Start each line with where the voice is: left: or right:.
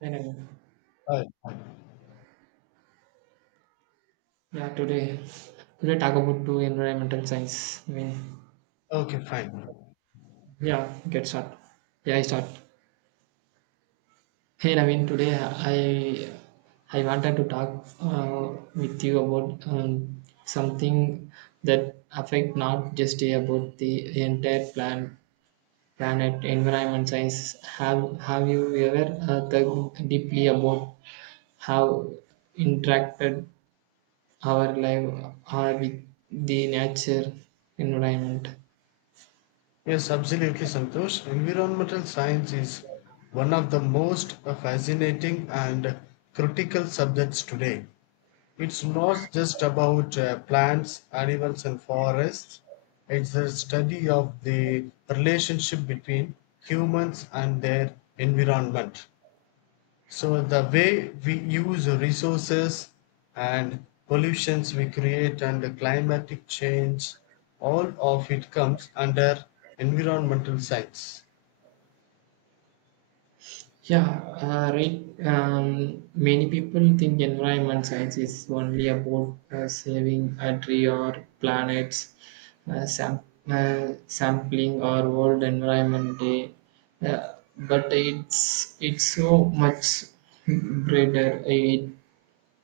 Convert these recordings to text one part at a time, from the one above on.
right: Anyway,
left: Right.
right: yeah, today talk about two environmental science. I mean,
left: Okay, fine.
right: yeah, get start. Yeah, I start. Hey, Naveen, today I wanted to talk with you about something that affect not just about the entire planet environment science. Have you ever thought deeply about how interacted our life are with the nature environment?
left: Yes, absolutely, Santosh. Environmental science is one of the most fascinating and critical subjects today. It's not just about plants, animals, and forests, it's the study of the relationship between humans and their environment. So the way we use resources and pollutions we create and the climatic change, all of it comes under environmental science.
right: Yeah, right. Many people think environment science is only about saving a tree or planets, uh, sam- sampling our world environment day, but it's so much broader. It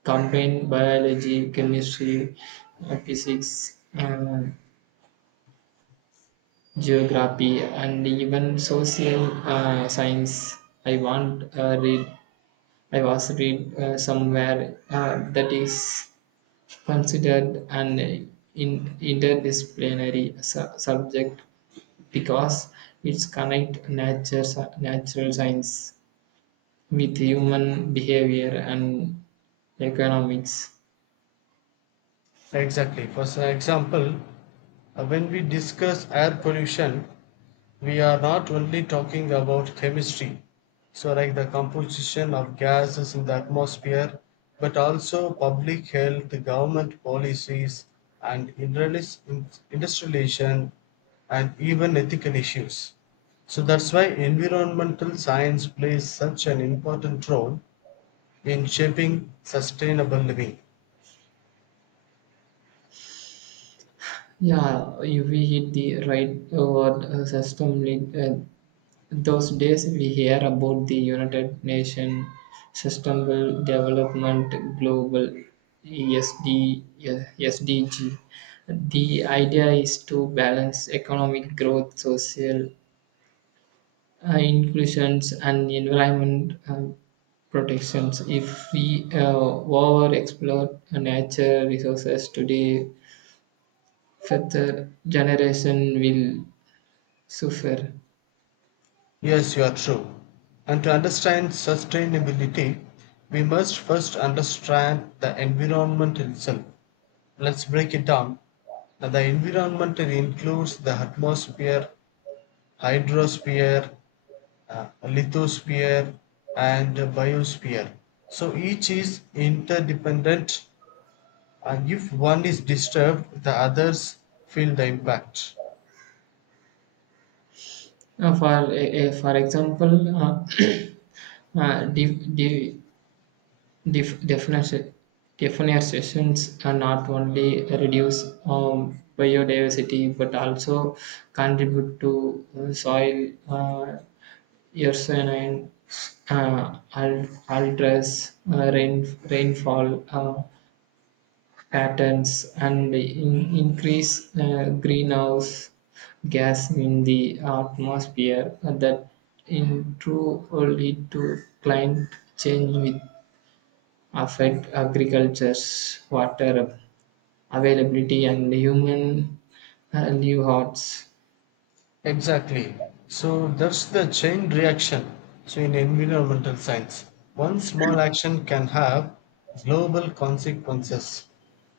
right: combines biology, chemistry, physics, geography, and even social science. I want uh, read I was read somewhere that is considered an interdisciplinary subject because it's connect natural science with human behavior and economics.
left: Exactly. For example, when we discuss air pollution, we are not only talking about chemistry, so like the composition of gases in the atmosphere, but also public health, government policies, and industrialization, and even ethical issues. So that's why environmental science plays such an important role in shaping sustainable living.
right: Yeah, if we hit the right word system. Uh, Those days we hear about the United Nations Sustainable Development Global SD, SDG. The idea is to balance economic growth, social inclusions, and environment protections. If we over explore nature resources today, further generation will suffer.
left: Yes, you are true. And to understand sustainability, we must first understand the environment itself. Let's break it down. Now, the environment includes the atmosphere, hydrosphere, lithosphere, and biosphere. So each is interdependent, and if one is disturbed, the others feel the impact.
right: For example, de- de- def- definition definite are not only reduce biodiversity but also contribute to soil erosion and alters rainfall. Patterns and increase greenhouse gas in the atmosphere that in true lead to climate change with affect agriculture's water availability and human livelihoods.
left: Exactly. So that's the chain reaction. So in environmental science, one small action can have global consequences.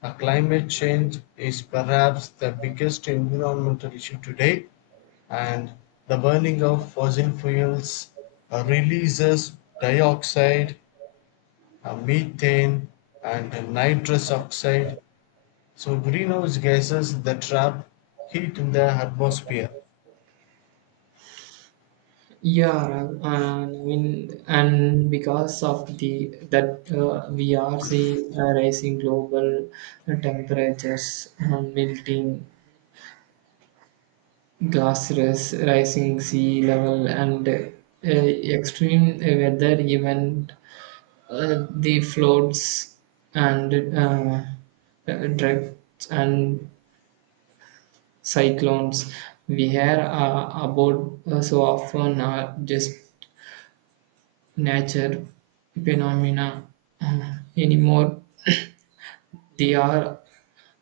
left: Climate change is perhaps the biggest environmental issue today, and the burning of fossil fuels releases dioxide, methane, and nitrous oxide. So greenhouse gases that trap heat in the atmosphere.
right: Yeah, I mean, and because of the that we are seeing rising global temperatures, melting glaciers, rising sea level, and extreme weather event, the floods and droughts and cyclones we hear about so often are just nature phenomena anymore. They are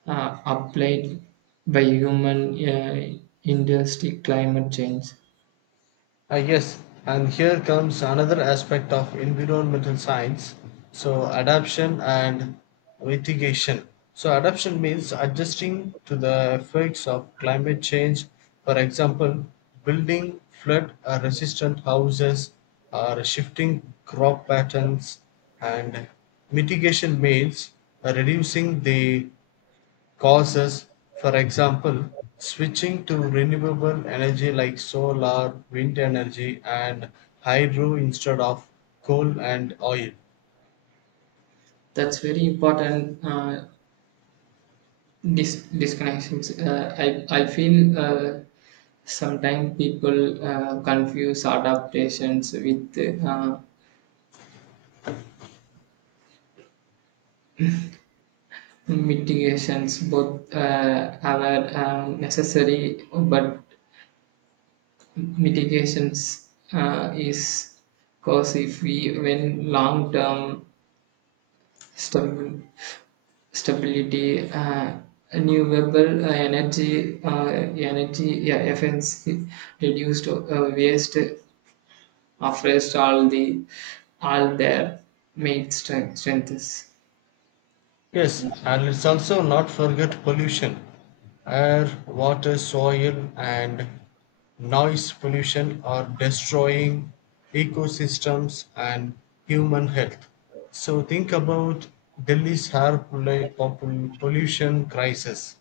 right: applied by human industry climate change
left: Ah, yes, and here comes another aspect of environmental science. So, adaptation and mitigation. So, adaptation means adjusting to the effects of climate change. For example, building flood resistant houses or shifting crop patterns. And mitigation means reducing the causes, for example, switching to renewable energy like solar, wind energy, and hydro instead of coal and oil.
right: that's very important disconnections. I feel sometimes people confuse adaptations with uh, mitigations. Both are necessary, but mitigations is cause if we when long term stabil stability. Renewable energy yeah efficiency reduced waste afraid all the all their mate strengths.
left: Yes, and let's also not forget pollution. Air, water, soil, and noise pollution are destroying ecosystems and human health. So, think about Delhi's pollution crisis.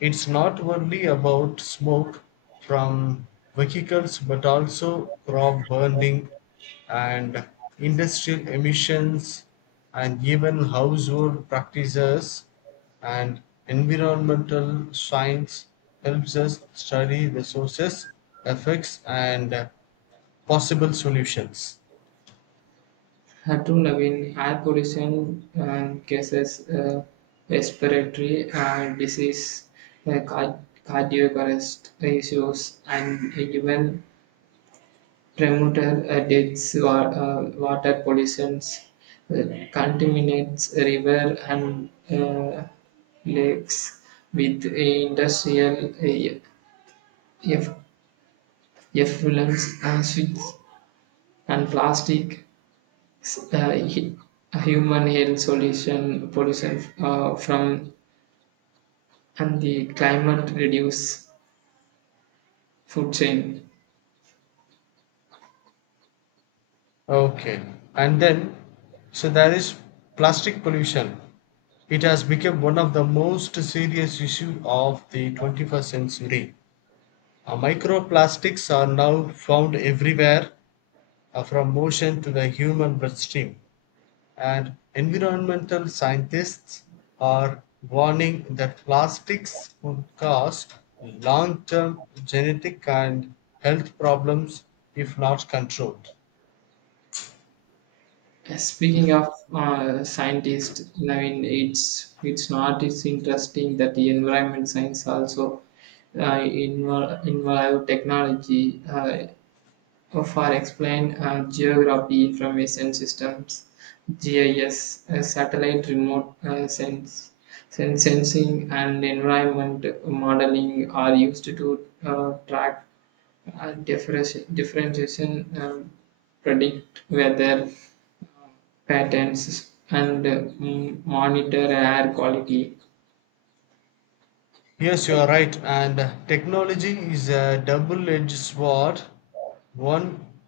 left: It's not only about smoke from vehicles but also crop burning and industrial emissions and even household practices and environmental science helps us study the sources, effects and possible solutions.
right: Hadronavin air pollution cases respiratory disease, uh, car- cardiac arrest issues, and even premature deaths, water pollutions, uh, contaminates river and lakes with industrial eff- effluents, switch and plastic uh, hu- human health solution pollution from and the climate reduce food chain.
left: Okay. And then, so there is plastic pollution. It has become one of the most serious issues of the 21st century. Microplastics are now found everywhere, from ocean to the human bloodstream. And environmental scientists are warning that plastics could cause long term genetic and health problems if not controlled.
right: Speaking of scientists, I mean it's not it's interesting that the environment science also involve technology for explain geography information systems GIS, satellite remote sense, sense sensing, and environment modeling are used to track differentiation, predict weather patterns, and monitor air quality.
left: Yes, you are right. And technology is a double edged sword. One,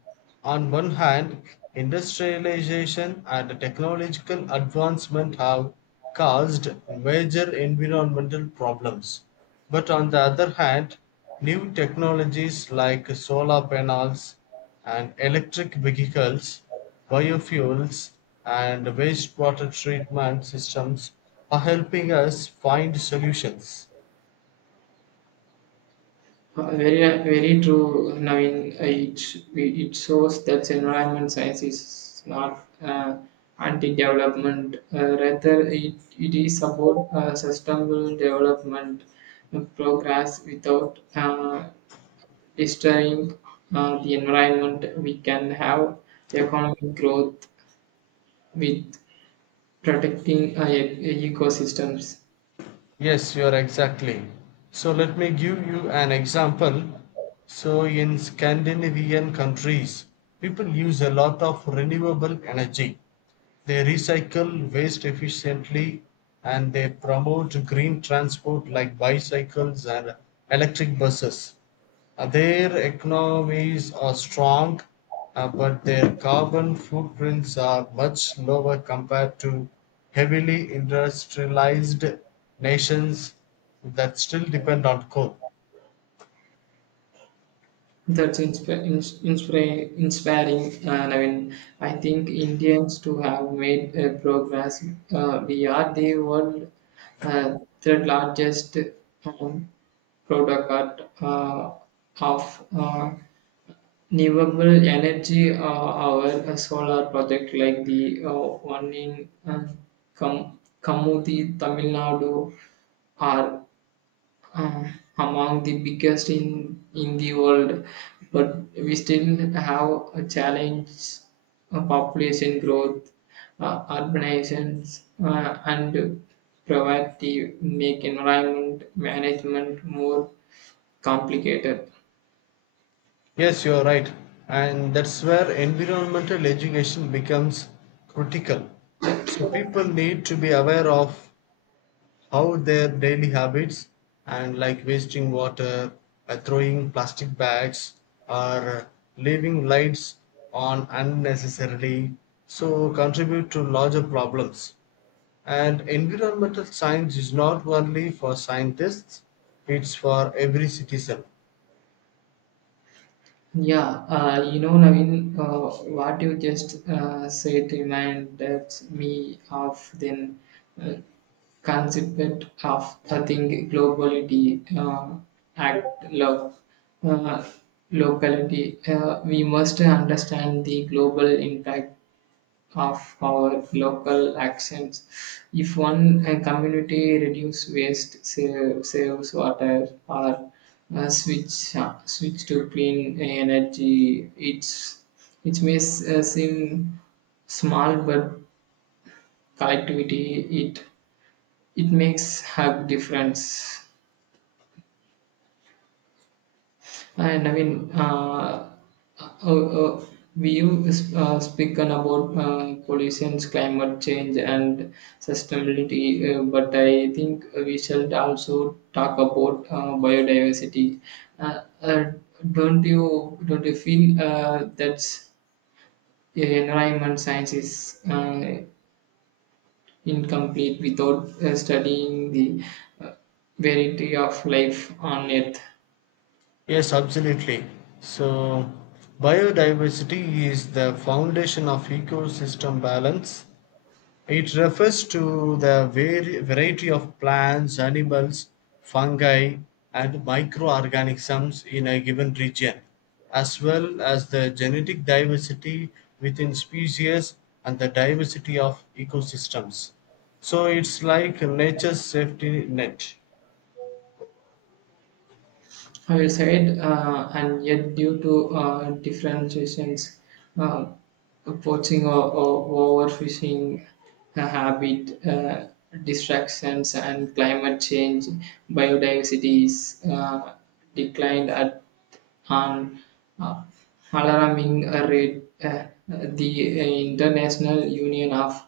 left: on one hand, industrialization and technological advancement have caused major environmental problems. But on the other hand, new technologies like solar panels and electric vehicles, biofuels, and wastewater treatment systems are helping us find solutions.
right: Very very true, Naveen. Uh, it it shows that environment science is not anti-development, rather it is about sustainable development, progress without destroying the environment. We can have economic growth with protecting ecosystems.
left: Yes, you are exactly. So let me give you an example. So in Scandinavian countries, people use a lot of renewable energy. They recycle waste efficiently and they promote green transport like bicycles and electric buses. Their economies are strong, but their carbon footprints are much lower compared to heavily industrialized nations that still depend on coal.
right: That's insp- ins- inspira- Inspiring, and I mean, I think Indians to have made a progress. We are the world third largest um, product of renewable energy. Our solar project, like the one in Kamudi, Tamil Nadu, are uh, among the biggest in the world, but we still have a challenge: population growth, urbanizations, and poverty make environment management more complicated.
left: Yes, you're right. And that's where environmental education becomes critical. So people need to be aware of how their daily habits and like wasting water, throwing plastic bags or leaving lights on unnecessarily so contribute to larger problems, and environmental science is not only for scientists, it's for every citizen.
right: Yeah, you know, Naveen, uh, what you just said reminded me of then uh, concept of the thing globality, act love, uh, locality. We must understand the global impact of our local actions. If one community reduce saves water or switch to clean energy, it's it may seem small, but collectivity it makes have difference. And I mean, uh, uh, we use spoken about pollution, climate change, and sustainability, but I think we should also talk about biodiversity. Uh, uh, don't you feel that environment science is incomplete without studying the uh, variety of life on Earth?
left: Yes, absolutely. So biodiversity is the foundation of ecosystem balance. It refers to the variety of plants, animals, fungi, and microorganisms in a given region, as well as the genetic diversity within species and the diversity of ecosystems. So it's like nature's safety net.
right: I Fireside, and yet due to differentiations, uh, poaching or overfishing, habit, distractions, and climate change, biodiversity is declined at and uh, alarming rate. The International Union of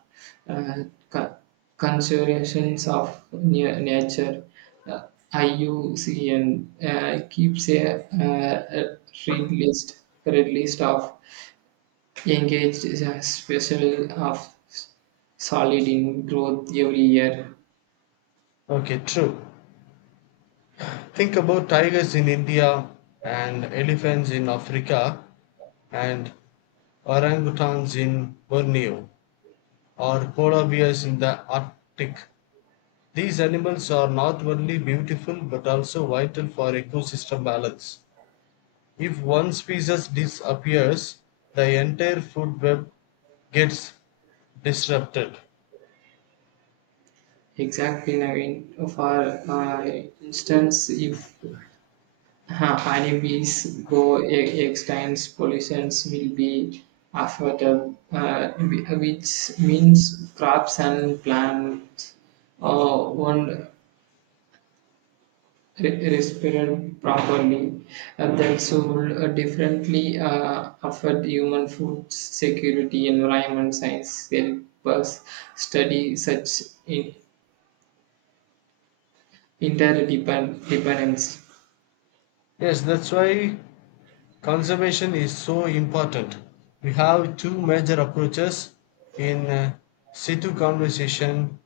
right: uh, Co- Conservations of Nature, uh, IUCN, keeps a read list red list of engaged special of solid in growth every year.
left: Okay, true. Think about tigers in India and elephants in Africa and orangutans in Borneo, or polar bears in the Arctic. These animals are not only beautiful but also vital for ecosystem balance. If one species disappears, the entire food web gets disrupted.
right: Exactly, Naveen. For instance, if Honeybees go extinct, pollutions will be affected, which means crops and plants won't respirate properly. And that will differently affect human food security. Environment science help us study such interdependence.
left: Yes, that's why conservation is so important. We have two major approaches in situ conservation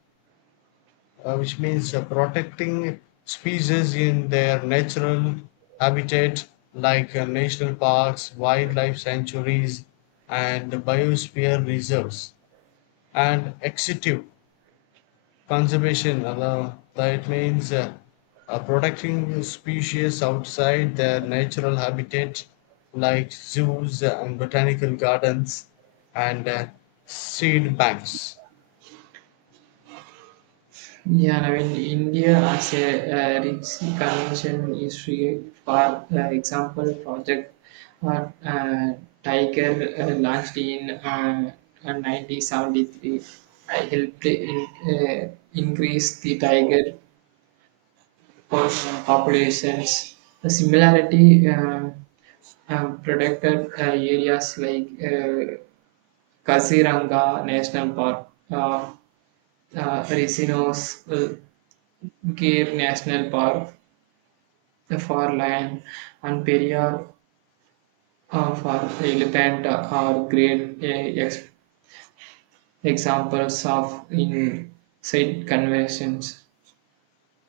left: which means protecting species in their natural habitat like national parks, wildlife sanctuaries, and biosphere reserves. And extensive conservation, that means protecting species outside their natural habitat like zoos and botanical gardens and seed banks.
right: Yeah, I mean, India as a rich convention history, for example, Project uh, uh, Tiger launched in 1973. I helped in, increase the tiger populations. The similarity protected areas like Kaziranga National Park, Resinos, Gir National Park, for lion and perrier for elephant are great examples of in-site conversions.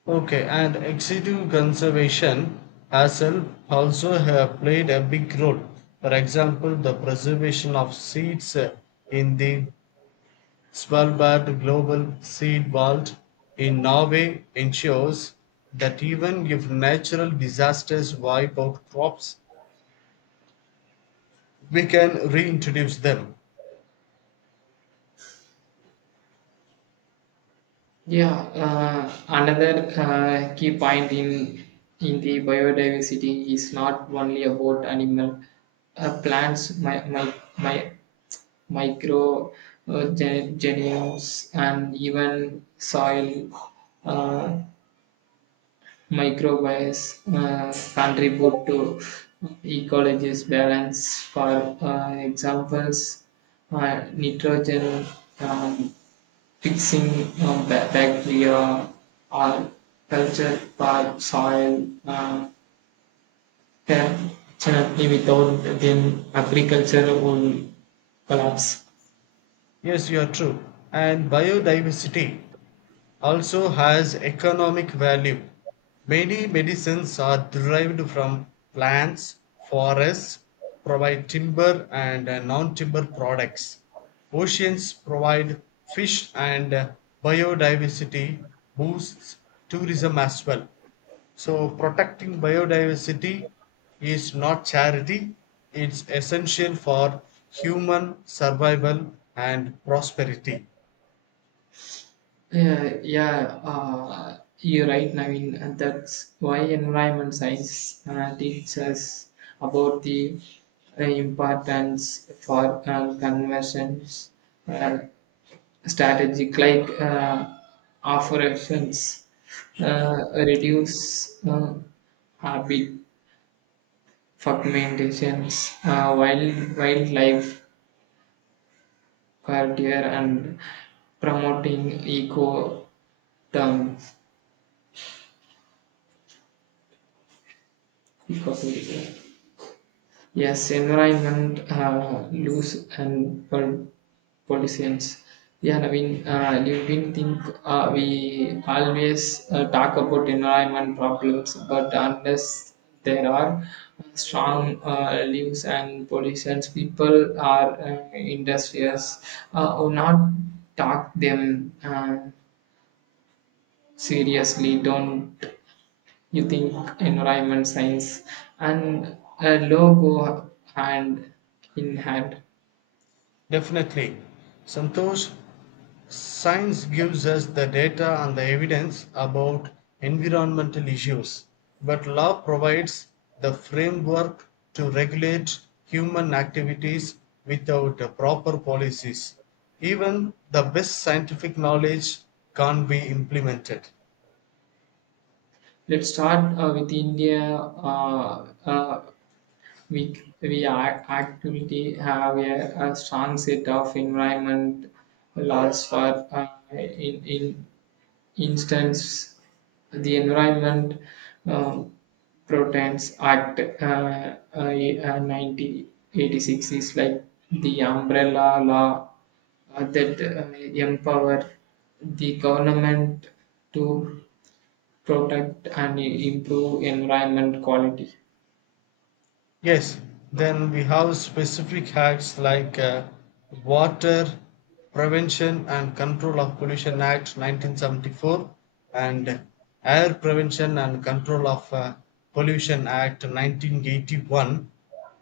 left: Okay, and excessive conservation herself also have played a big role. For example, the preservation of seeds in the Svalbard Global Seed Vault in Norway ensures that even if natural disasters wipe out crops, we can reintroduce them.
right: Yeah, another key point in the biodiversity is not only about animal, plants, my micro genomes, and even soil. Uh, Microbes contribute to ecology's balance. For examples, nitrogen um, fixing bacteria or culture for soil, definitely without them agriculture will collapse.
left: Yes, you are true. And biodiversity also has economic value. Many medicines are derived from plants, forests provide timber and non-timber products. Oceans provide fish and biodiversity boosts tourism as well. So protecting biodiversity is not charity, it's essential for human survival and prosperity.
right: Yeah, yeah, you're right, Naveen, and that's why environment science teaches us about the importance for conversions, uh, strategic like operations, reduce habit fragmentations, wild wildlife care and promoting eco terms. Eco tourism. Yes, environment, loose and pollutions. Yeah, Naveen, you been think we always talk about environment problems, but unless there are strong leaves and pollutions, people are industrious or not talk them seriously. Don't you think environment science and a logo hand in hand?
left: Definitely, Santosh. Science gives us the data and the evidence about environmental issues, but law provides the framework to regulate human activities without proper policies. Even the best scientific knowledge can't be implemented.
right: Let's start with India, uh, uh, we, we are actively have a strong set of environment laws for in instance, the Environment uh, Protections Act, 1986, is like the umbrella law that empower the government to protect and improve environment quality.
left: Yes, then we have specific acts like Water Prevention and Control of Pollution Act 1974 and Air Prevention and Control of Pollution Act 1981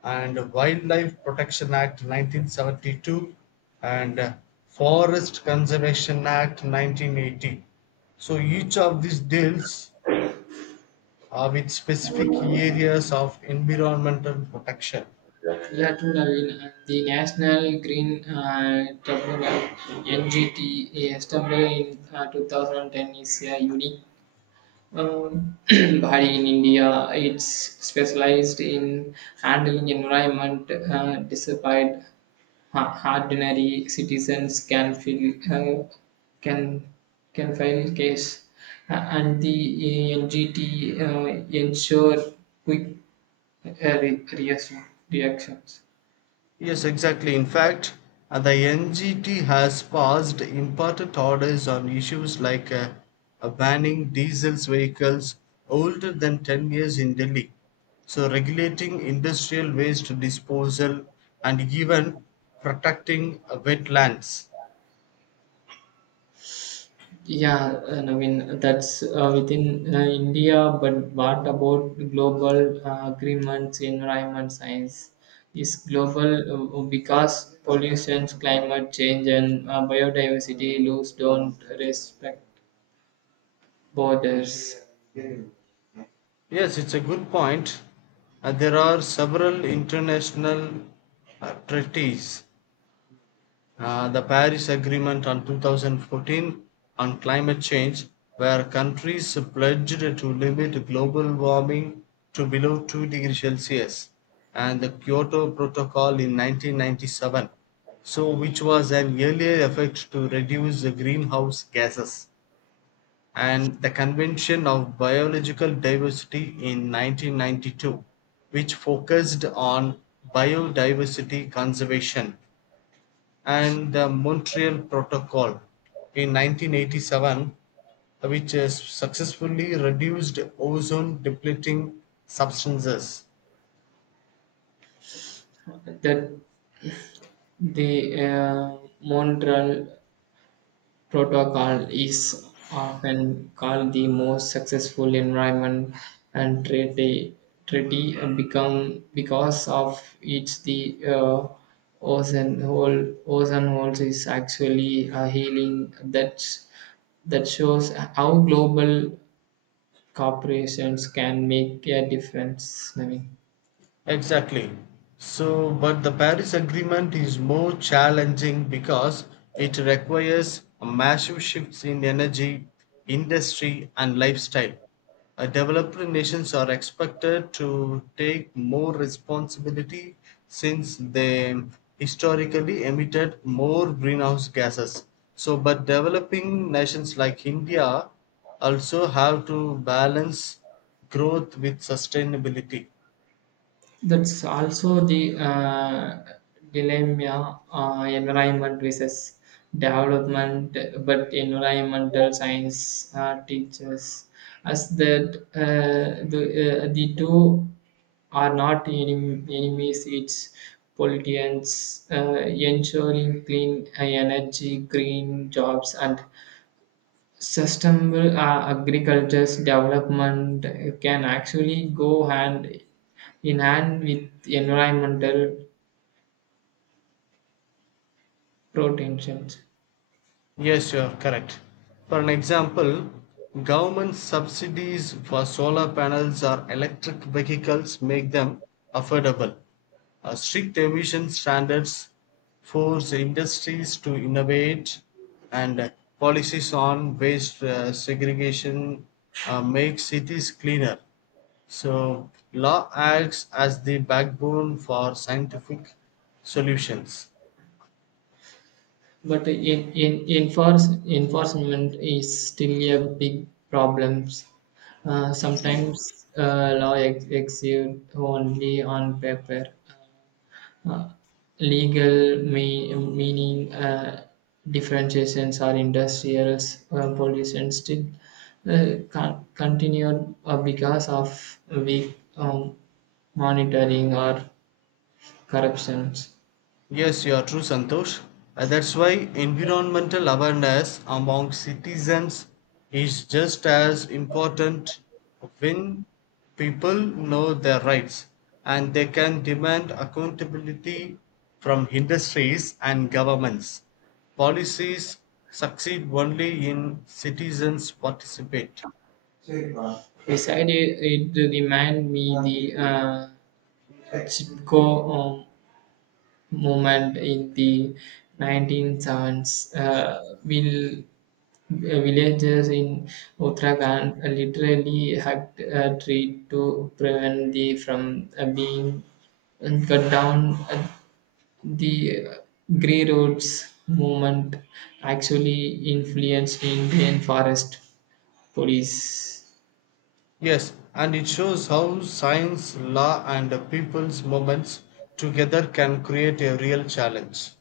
left: and Wildlife Protection Act 1972 and Forest Conservation Act 1980. So each of these deals are with specific areas of environmental protection.
right: Yeah, true, and The National Green Tribunal (NGT), established in 2010, is a unique Bhari in India. It's specialized in handling environment despite ordinary citizens can feel can file case. And the NGT uh, ensure quick uh, re- reaction- reactions.
left: Yes, exactly. In fact, the NGT has passed important orders on issues like banning diesel vehicles older than 10 years in Delhi, so regulating industrial waste disposal and even protecting wetlands.
right: Yeah, I mean that's within India, but what about global agreements in environment science? Is global because pollution, climate change, and biodiversity loss don't respect borders.
left: Yes, it's a good point. There are several international treaties. The Paris Agreement on 2014 on climate change, where countries pledged to limit global warming to below 2 degrees Celsius, and the Kyoto Protocol in 1997, so which was an earlier effort to reduce the greenhouse gases, and the Convention of Biological Diversity in 1992, which focused on biodiversity conservation, and the Montreal Protocol in 1987, which has successfully reduced ozone depleting substances.
right: That the Montreal Protocol is often called the most successful environment and treaty become because of it. The ozone hole ozone holes is actually a healing. That that shows how global corporations can make a difference, Naveen.
left: Exactly. So, but the Paris Agreement is more challenging because it requires massive shifts in energy, industry, and lifestyle. Developed nations are expected to take more responsibility since they historically emitted more greenhouse gases. So, but developing nations like India also have to balance growth with sustainability.
right: That's also the dilemma: environment versus development, but environmental science teaches us that the two are not enemies. It's pollutants, ensuring clean energy, green jobs, and sustainable agriculture's development can actually go hand in hand with environmental protections.
left: Yes, you are correct. For an example, government subsidies for solar panels or electric vehicles make them affordable. Strict emission standards force industries to innovate, and policies on waste segregation make cities cleaner. So, law acts as the backbone for scientific solutions.
right: But enforcement is still a big problem. Sometimes law exist only on paper. Uh, Legal meaning differentiations or industrial pollution still continued because of weak monitoring or corruptions.
left: Yes, you are true, Santosh. That's why environmental awareness among citizens is just as important. When people know their rights, and they can demand accountability from industries and governments. Policies succeed only in citizens participate.
right: சரிப்பா. Decided it reminded me the uh, Chipko um, movement in the 1970s. Uh, will villagers in Uttarakhand literally hacked a tree to prevent the from being cut down. Uh, the Grey Roads movement actually influenced Indian forest police.
left: Yes, and it shows how science, law, and the people's movements together can create a real challenge.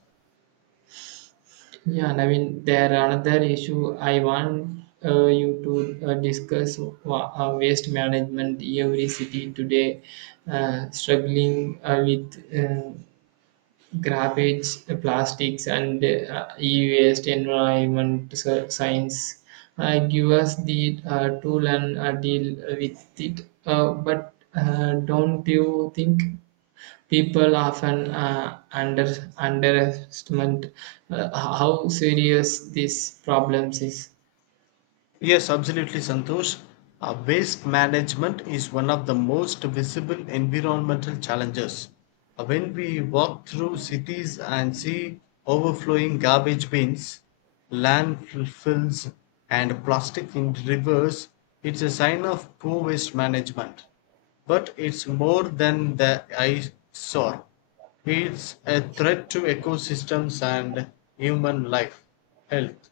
right: Yeah, and I mean there are another issue I want you to discuss waste management. Every city today struggling with garbage, plastics, and e-waste. Environment science give us the tool and deal with it. But don't you think? People often underestimate how serious this problem is.
left: Yes, absolutely, Santosh. Waste management is one of the most visible environmental challenges. When we walk through cities and see overflowing garbage bins, landfills, and plastic in rivers, it's a sign of poor waste management. But it's more than the eyesore. It's a threat to ecosystems and human life, health.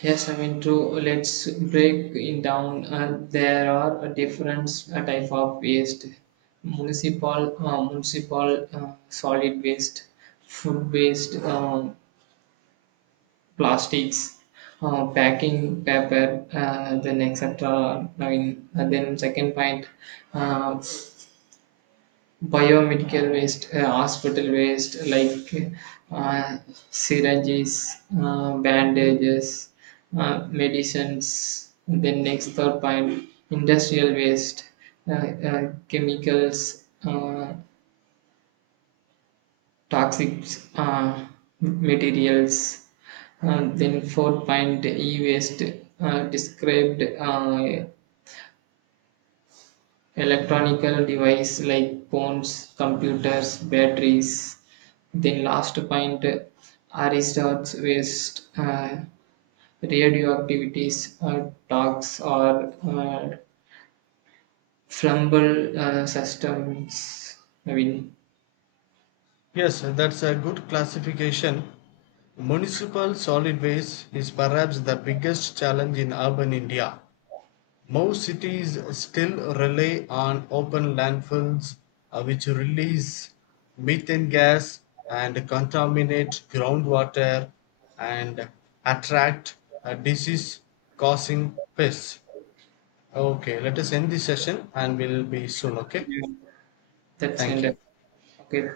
right: Yes, I mean true. Let's break it down. There are a different type of waste: municipal solid waste, food waste, plastics, packing paper, then etc. I mean, and then second point, uh, biomedical waste, hospital waste like uh, syringes, bandages, medicines. Then next third point, industrial waste, chemicals, toxic uh, materials. Then fourth point, e-waste described electronical device like phones, computers, batteries. Then last point, Aristotle's waste radioactivities, talks or flumble systems. I mean,
left: Yes, that's a good classification. Municipal solid waste is perhaps the biggest challenge in urban India. Most cities still rely on open landfills which release methane gas and contaminate groundwater and attract disease causing pests. Okay, let us end this session and we'll be soon. Okay,
right: that's
left: thank
right: end.
left: you.
right: Okay,